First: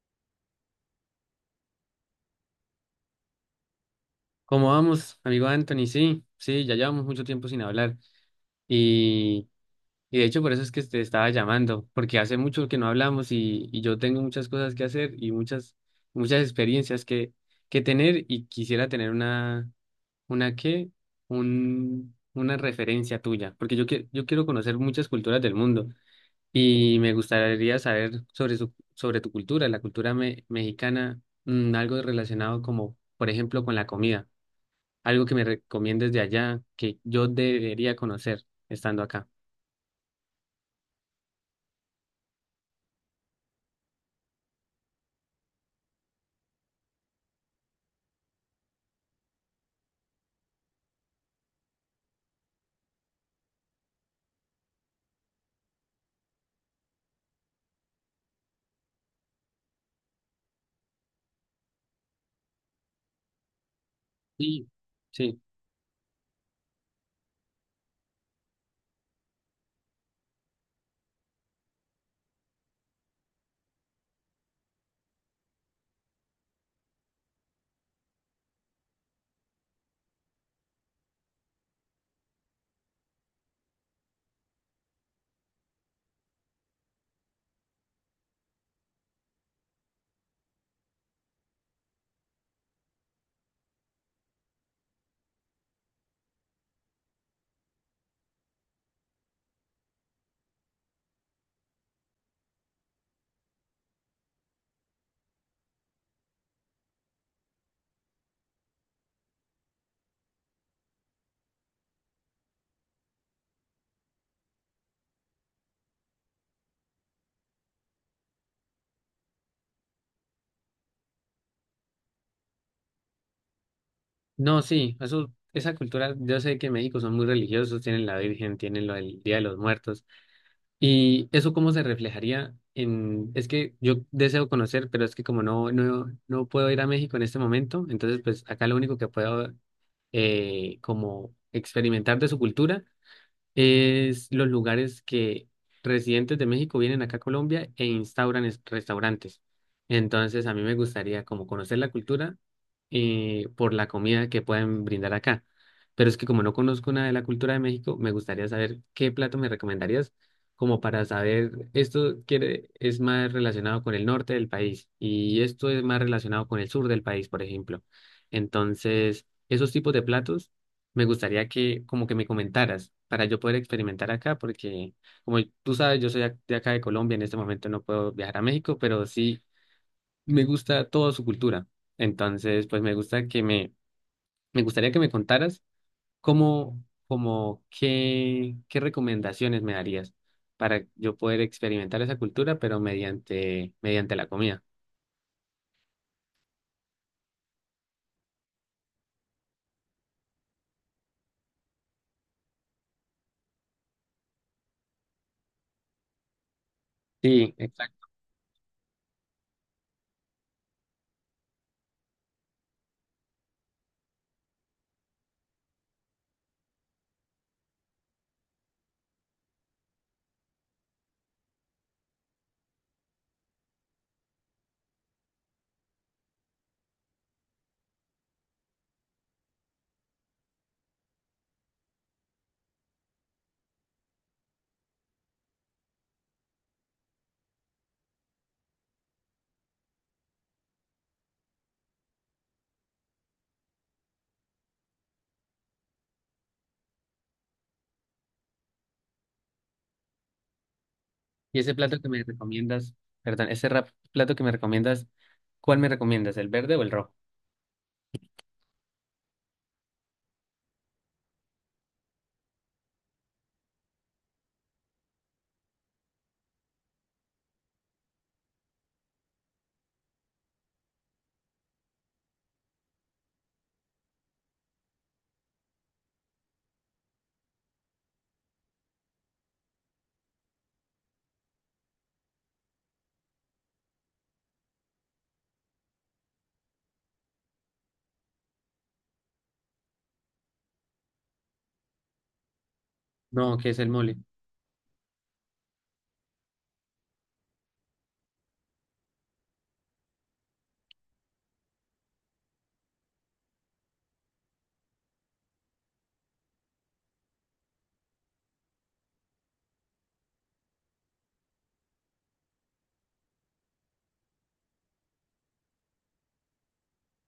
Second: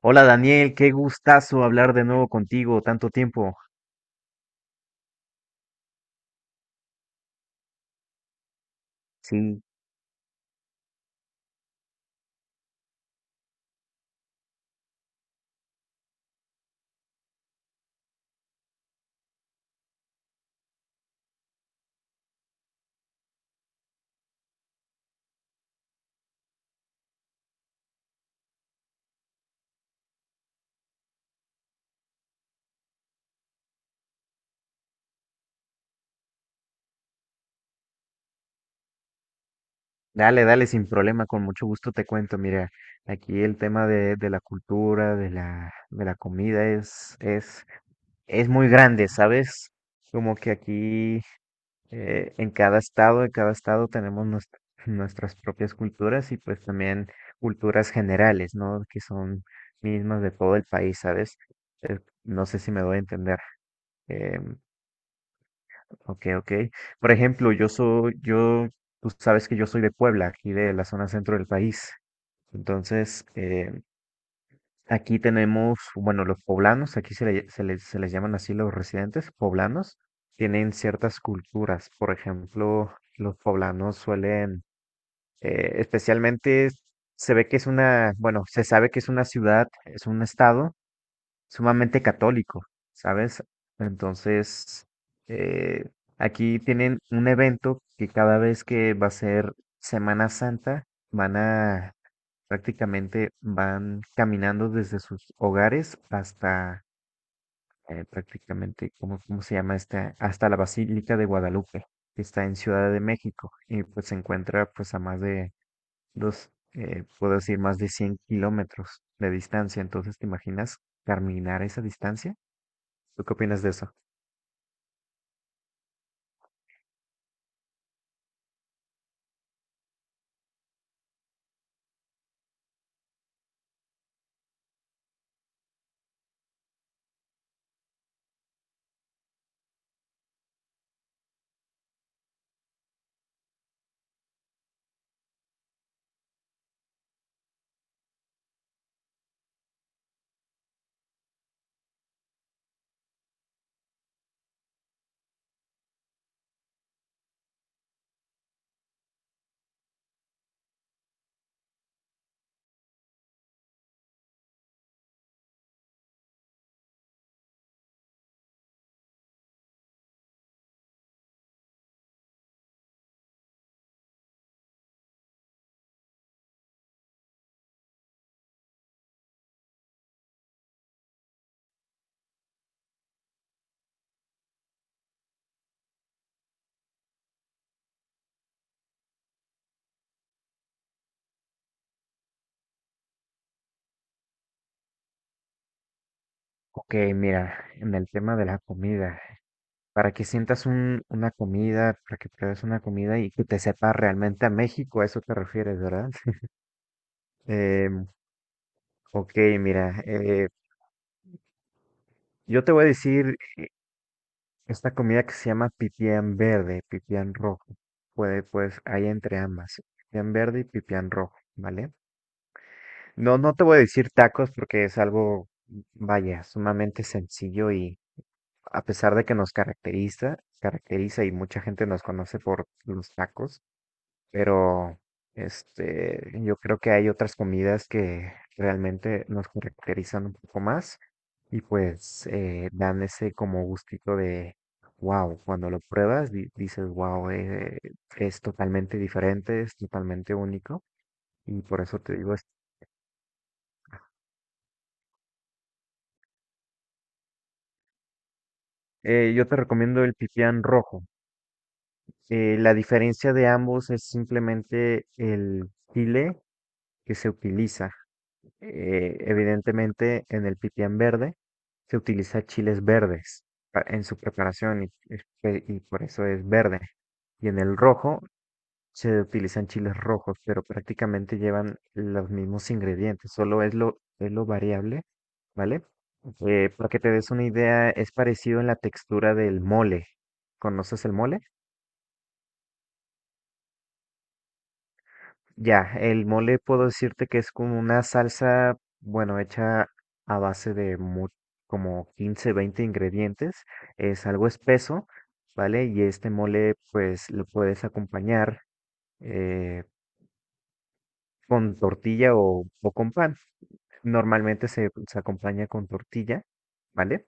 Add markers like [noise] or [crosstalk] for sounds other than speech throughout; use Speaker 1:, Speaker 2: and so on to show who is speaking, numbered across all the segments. Speaker 1: Hola Daniel, qué gustazo hablar de nuevo contigo, tanto tiempo.
Speaker 2: ¿Cómo vamos, amigo Anthony? Sí, sí, ya llevamos mucho tiempo sin hablar y,
Speaker 1: Sí,
Speaker 2: y de hecho por eso es que te estaba llamando, porque hace mucho que no hablamos y yo tengo muchas cosas que hacer y muchas, muchas experiencias que tener y quisiera tener una qué, un, una referencia tuya, porque yo, que, yo quiero conocer muchas culturas del mundo y me gustaría saber sobre, su, sobre tu cultura, la cultura mexicana, algo relacionado como, por ejemplo, con la comida, algo que me recomiendes de allá que yo debería conocer estando acá.
Speaker 1: dale, dale, sin problema, con mucho gusto te cuento. Mira, aquí el tema de la cultura, de la comida es muy grande, ¿sabes? Como que aquí en cada estado tenemos nuestras propias culturas y pues también culturas generales, ¿no? Que son mismas de todo el país, ¿sabes? Eh, no sé si me doy a entender. Em,
Speaker 2: Sí, sí.
Speaker 1: Ok, ok. Por ejemplo, yo, tú sabes que yo soy de Puebla, aquí de la zona centro del país. Entonces, aquí tenemos, bueno, los poblanos, aquí se les llaman así los residentes poblanos, tienen ciertas culturas. Por ejemplo, los poblanos suelen, especialmente se ve que es una, bueno, se sabe que es una ciudad, es un estado sumamente católico, ¿sabes? Entonces, eh, aquí tienen un evento que cada vez que va a ser Semana Santa, van a prácticamente, van caminando desde sus hogares hasta prácticamente, ¿cómo, cómo se llama esta? Hasta la Basílica de Guadalupe, que está en Ciudad de México, y pues se encuentra pues a más de puedo decir, más de 100 km de distancia. Entonces, ¿te imaginas caminar esa distancia? ¿Tú qué opinas de eso?
Speaker 2: No, sí, eso, esa cultura, yo sé que en México son muy religiosos, tienen la Virgen, tienen lo del Día de los Muertos. ¿Y eso cómo se reflejaría en...? Es que yo deseo conocer, pero es que como no puedo ir a México en este momento, entonces pues acá lo único que puedo como experimentar de su cultura es los lugares que residentes de México vienen acá a Colombia e instauran restaurantes. Entonces, a mí me gustaría como conocer la cultura por la comida que pueden brindar acá. Pero es que como no conozco nada de la cultura de México, me gustaría saber qué plato me recomendarías como para saber, esto quiere, es más relacionado con el norte del país y esto es más relacionado con el sur del país, por ejemplo. Entonces, esos tipos de platos me gustaría que como que me comentaras para yo poder experimentar acá, porque como tú sabes, yo soy de acá de Colombia, en este momento no puedo viajar a México, pero sí me gusta toda su cultura. Entonces, pues me gusta que me gustaría que me contaras cómo, como qué, qué recomendaciones me darías para yo poder experimentar esa cultura, pero mediante la comida.
Speaker 1: Ok, mira, en el tema de la comida, para que sientas una comida, para que pruebes una comida y que te sepa realmente a México, a eso te refieres, ¿verdad? [laughs]
Speaker 2: Sí,
Speaker 1: Em,
Speaker 2: exacto.
Speaker 1: ok, mira, yo te voy a decir esta comida que se llama pipián verde, pipián rojo. Puede, pues, hay entre ambas, pipián verde y pipián rojo, ¿vale? No, no te voy a decir tacos porque es algo, vaya, sumamente sencillo y a pesar de que nos caracteriza y mucha gente nos conoce por los tacos, pero este, yo creo que hay otras comidas que realmente nos caracterizan un poco más y pues dan ese como gustito de wow, cuando lo pruebas dices wow, es totalmente diferente, es totalmente único
Speaker 2: Y
Speaker 1: y
Speaker 2: ese
Speaker 1: por eso
Speaker 2: plato que
Speaker 1: te
Speaker 2: me
Speaker 1: digo esto.
Speaker 2: recomiendas, perdón, ese plato que me recomiendas, ¿cuál me recomiendas, el verde o el rojo?
Speaker 1: Yo te recomiendo el pipián rojo. La diferencia de ambos es simplemente el chile que se utiliza. Evidentemente, en el pipián verde se utiliza chiles verdes en su preparación y, y por eso es verde. Y en el rojo se utilizan chiles rojos, pero prácticamente llevan los mismos ingredientes, solo es lo variable, ¿vale? Para que te des una idea, es parecido en la textura del mole. ¿Conoces el mole?
Speaker 2: No, que es el mole.
Speaker 1: Ya, el mole puedo decirte que es como una salsa, bueno, hecha a base como 15 20 ingredientes. Es algo espeso, ¿vale? Y este mole, pues lo puedes acompañar eh, con tortilla o con pan. Normalmente se acompaña con tortilla, ¿vale?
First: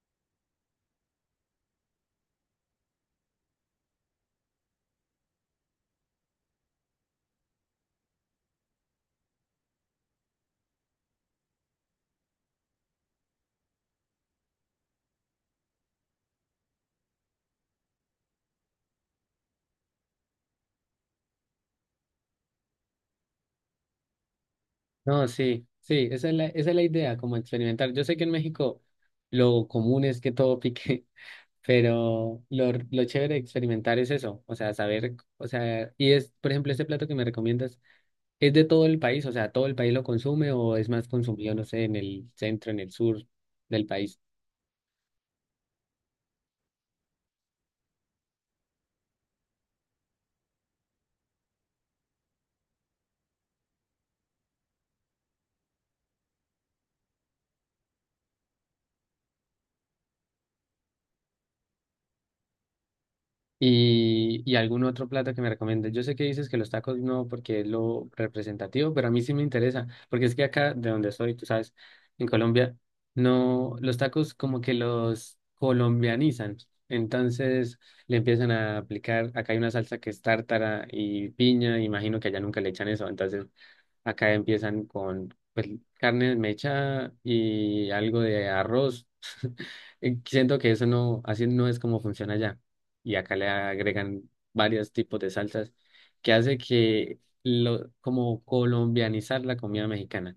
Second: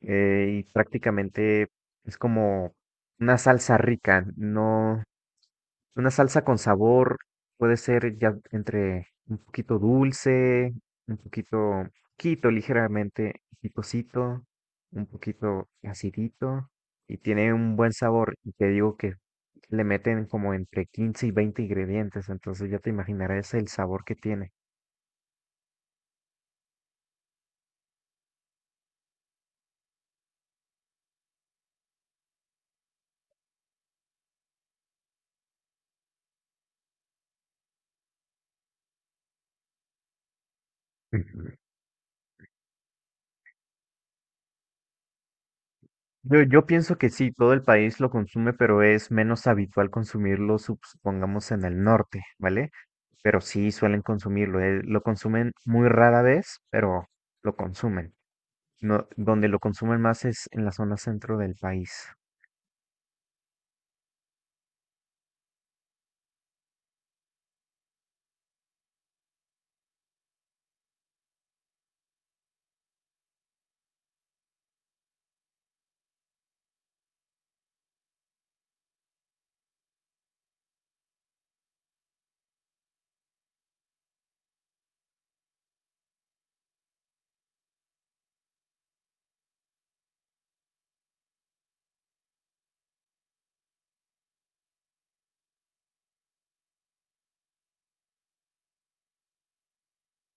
Speaker 1: Y prácticamente es como una salsa rica, no, una salsa con sabor puede ser ya entre un poquito dulce, un poquito, poquito ligeramente picosito, un poquito acidito y tiene un buen sabor. Y te digo que le meten como entre 15 y 20 ingredientes, entonces ya te imaginarás el sabor que tiene.
Speaker 2: No, sí, sí, esa es la idea, como experimentar. Yo sé que en México lo común es que todo pique, [laughs] pero lo chévere de experimentar es eso, o sea, saber, o sea, y es, por ejemplo, este plato que me recomiendas, ¿es de todo el país? O sea, ¿todo el país lo consume o es más consumido, no
Speaker 1: [laughs]
Speaker 2: sé, en el centro, en el sur del país?
Speaker 1: Yo pienso que sí, todo el país lo consume, pero es menos habitual consumirlo, supongamos, en el norte, ¿vale? Pero sí suelen consumirlo, lo consumen muy rara vez, pero lo consumen. No, donde lo consumen más es en la zona centro del país.
Speaker 2: Y algún otro plato que me recomiendes. Yo sé que dices que los tacos no, porque es lo representativo, pero a mí sí me interesa, porque es que acá de donde soy, tú sabes, en Colombia, no, los tacos como que los colombianizan. Entonces le empiezan a aplicar, acá hay una salsa que es tártara y piña, imagino que allá nunca le echan eso, entonces acá empiezan con pues, carne mecha y algo de arroz. [laughs] Y siento que eso no, así no es como funciona allá y acá le agregan varios tipos de salsas que hace que lo, como colombianizar la comida mexicana.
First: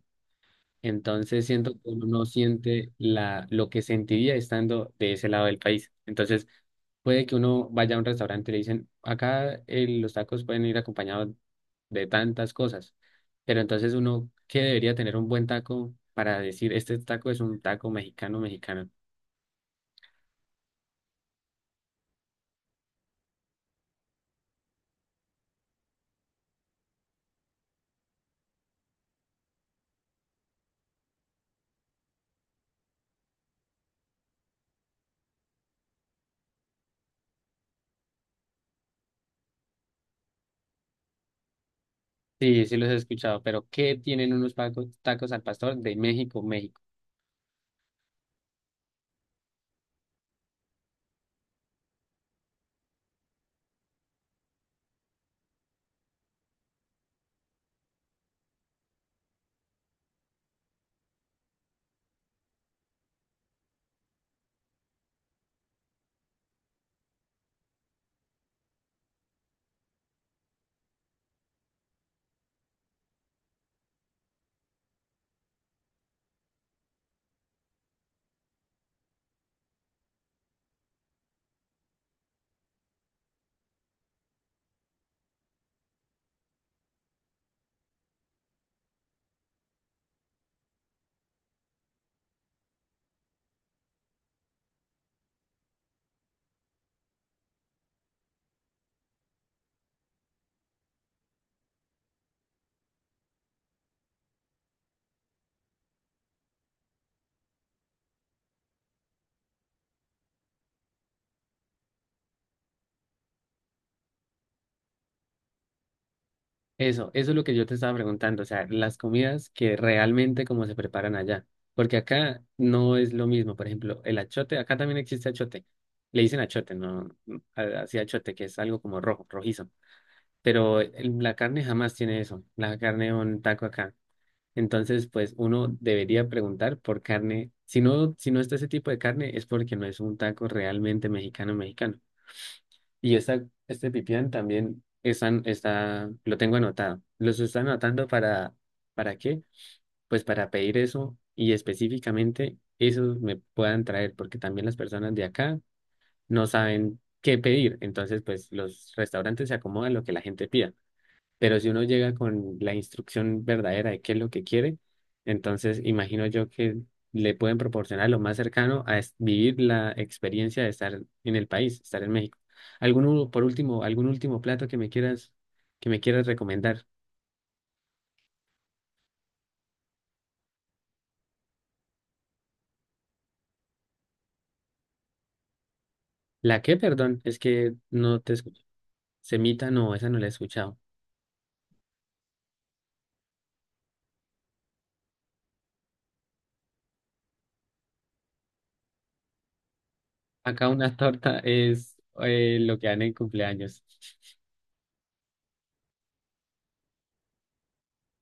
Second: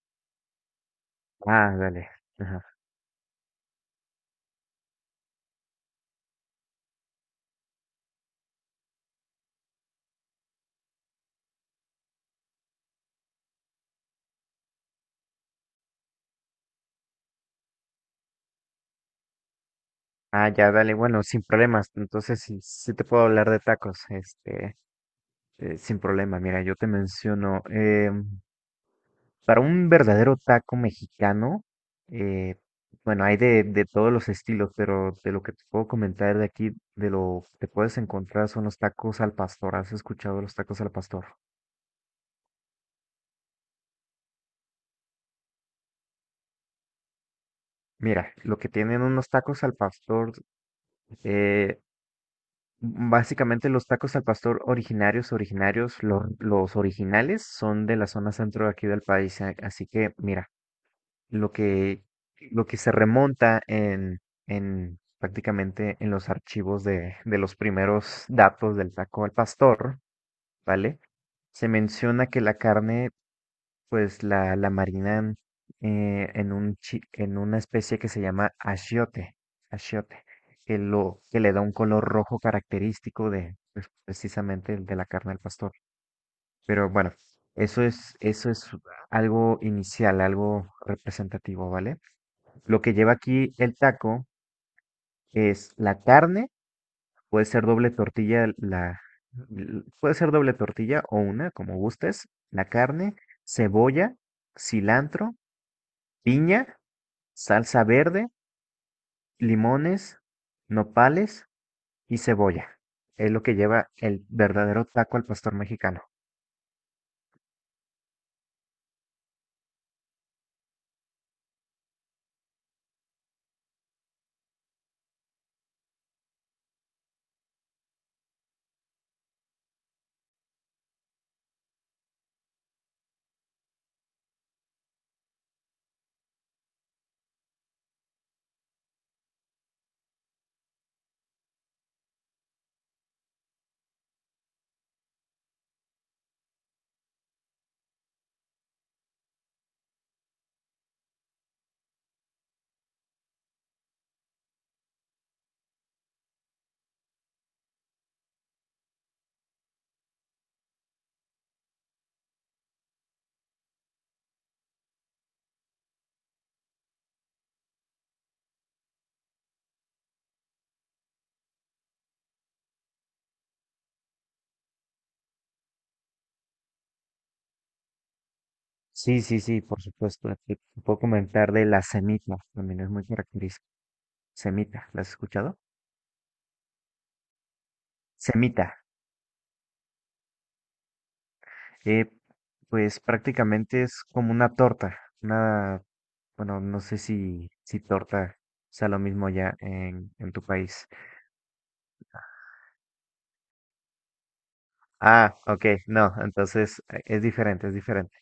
Speaker 2: Entonces siento
Speaker 1: Ah,
Speaker 2: que uno
Speaker 1: dale.
Speaker 2: no
Speaker 1: Ajá.
Speaker 2: siente la, lo que sentiría estando de ese lado del país. Entonces puede que uno vaya a un restaurante y le dicen, acá los tacos pueden ir acompañados de tantas cosas, pero entonces uno que debería tener un buen taco para decir, este taco es un taco mexicano, mexicano.
Speaker 1: Ah, ya, dale. Bueno, sin problemas. Entonces sí, sí te puedo hablar de tacos, este, sin problema. Mira, yo te menciono. Para un verdadero taco mexicano, eh, bueno, hay de todos los estilos, pero de lo que te puedo comentar de aquí, de lo que puedes encontrar son los tacos al pastor. ¿Has escuchado de los tacos al pastor?
Speaker 2: Sí, sí los he escuchado, pero ¿qué tienen unos tacos al pastor de México, México?
Speaker 1: Mira, lo que tienen unos tacos al pastor, eh, básicamente los tacos al pastor originarios, los originales son de la zona centro de aquí del país. Así que, mira. lo que, lo que se remonta en prácticamente en los archivos de los primeros datos del taco al pastor, ¿vale? Se menciona que la carne, pues la marinan en una especie que se llama achiote, achiote, que le da un color rojo característico de pues, precisamente el de la carne del pastor. Pero bueno, eso es algo inicial, algo representativo, ¿vale? Lo que lleva aquí el taco es la carne, puede ser doble tortilla, puede ser doble tortilla o una, como gustes, la carne, cebolla, cilantro, piña, salsa verde, limones, nopales y cebolla. Es lo que lleva el verdadero taco al pastor mexicano.
Speaker 2: Eso es lo que yo te estaba preguntando, o sea, las comidas que realmente como se preparan allá, porque acá no es lo mismo, por ejemplo, el achote, acá también existe achote, le dicen achote, no, así achote, que es algo como rojo, rojizo, pero la carne jamás tiene eso, la carne de un taco acá, entonces pues uno debería preguntar por carne, si no, si no está ese tipo de carne es porque no es un taco realmente mexicano, mexicano. Y esta, este pipián también están, está, lo tengo anotado. Los están anotando ¿para qué? Pues para pedir eso y específicamente eso me puedan traer, porque también las personas de acá no saben qué pedir. Entonces, pues los restaurantes se acomodan lo que la gente pida. Pero si uno llega con la instrucción verdadera de qué es lo que quiere, entonces imagino yo que le pueden proporcionar lo más cercano a vivir la experiencia de estar en el país, estar en México. ¿Algún, por último, algún último plato que me quieras recomendar?
Speaker 1: Sí, sí, sí, por supuesto. Te puedo comentar de la semita, también es muy característica. Semita, ¿la has escuchado?
Speaker 2: ¿La qué, perdón? Es que no te escucho.
Speaker 1: Semita.
Speaker 2: Semita, no, esa no la he escuchado.
Speaker 1: Que pues prácticamente es como una torta, una, bueno, no sé si torta sea lo mismo ya en tu
Speaker 2: Acá una
Speaker 1: país.
Speaker 2: [laughs] torta es lo que dan en cumpleaños.
Speaker 1: Ah, ok, no, entonces es diferente, es diferente.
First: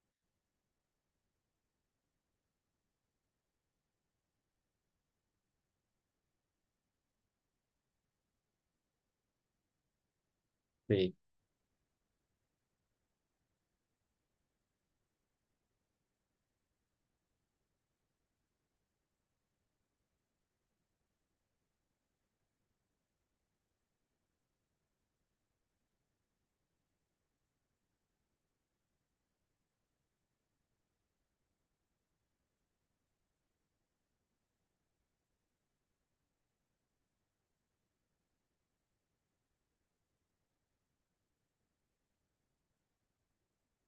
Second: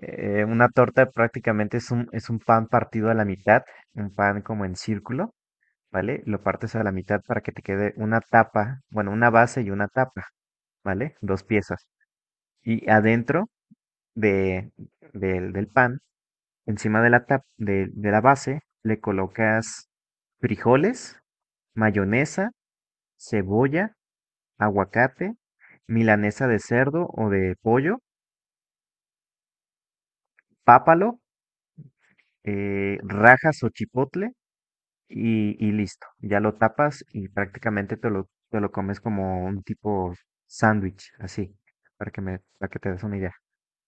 Speaker 1: Una torta prácticamente es es un pan partido a la mitad, un pan como en círculo, ¿vale? Lo partes a la mitad para que te quede una tapa, bueno, una base y una tapa,
Speaker 2: Sí.
Speaker 1: ¿vale? Dos piezas. Y adentro de, del pan. Encima de de la base le colocas frijoles, mayonesa, cebolla, aguacate, milanesa de cerdo o de pollo, pápalo, rajas o chipotle y listo. Ya lo tapas y prácticamente te lo comes como un tipo sándwich, así, para que te des una idea.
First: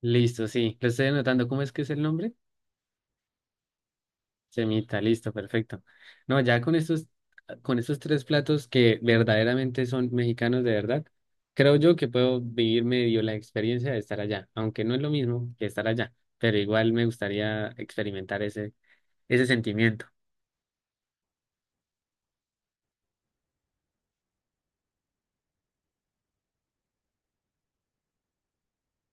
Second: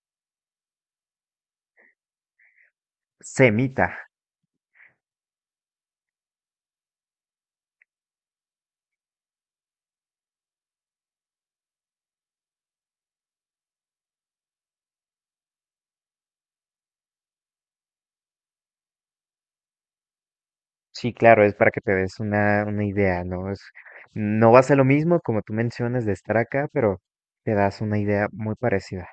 Speaker 2: Listo, sí. Lo estoy anotando. ¿Cómo es que es el nombre?
Speaker 1: Semita.
Speaker 2: Semita, listo, perfecto. No, ya con estos tres platos que verdaderamente son mexicanos de verdad, creo yo que puedo vivir medio la experiencia de estar allá, aunque no es lo mismo que estar allá, pero igual me gustaría experimentar ese, ese sentimiento.
Speaker 1: Sí, claro, es para que te des una idea, ¿no? Es, no va a ser lo mismo como tú mencionas de estar acá, pero te das una idea muy parecida.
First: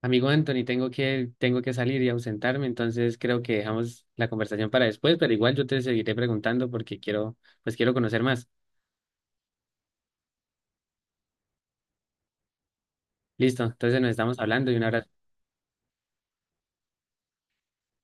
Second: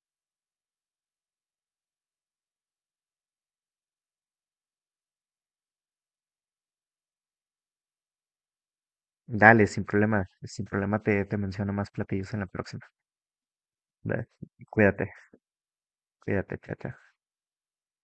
Speaker 2: Amigo Anthony, tengo que salir y ausentarme, entonces creo que dejamos la conversación para después, pero igual yo te seguiré preguntando porque quiero, pues quiero conocer más.
Speaker 1: Dale, sin problema, sin problema te menciono más platillos en la próxima.
Speaker 2: Listo, entonces nos
Speaker 1: Dale,
Speaker 2: estamos hablando y un abrazo.
Speaker 1: cuídate, cuídate, chao, chao.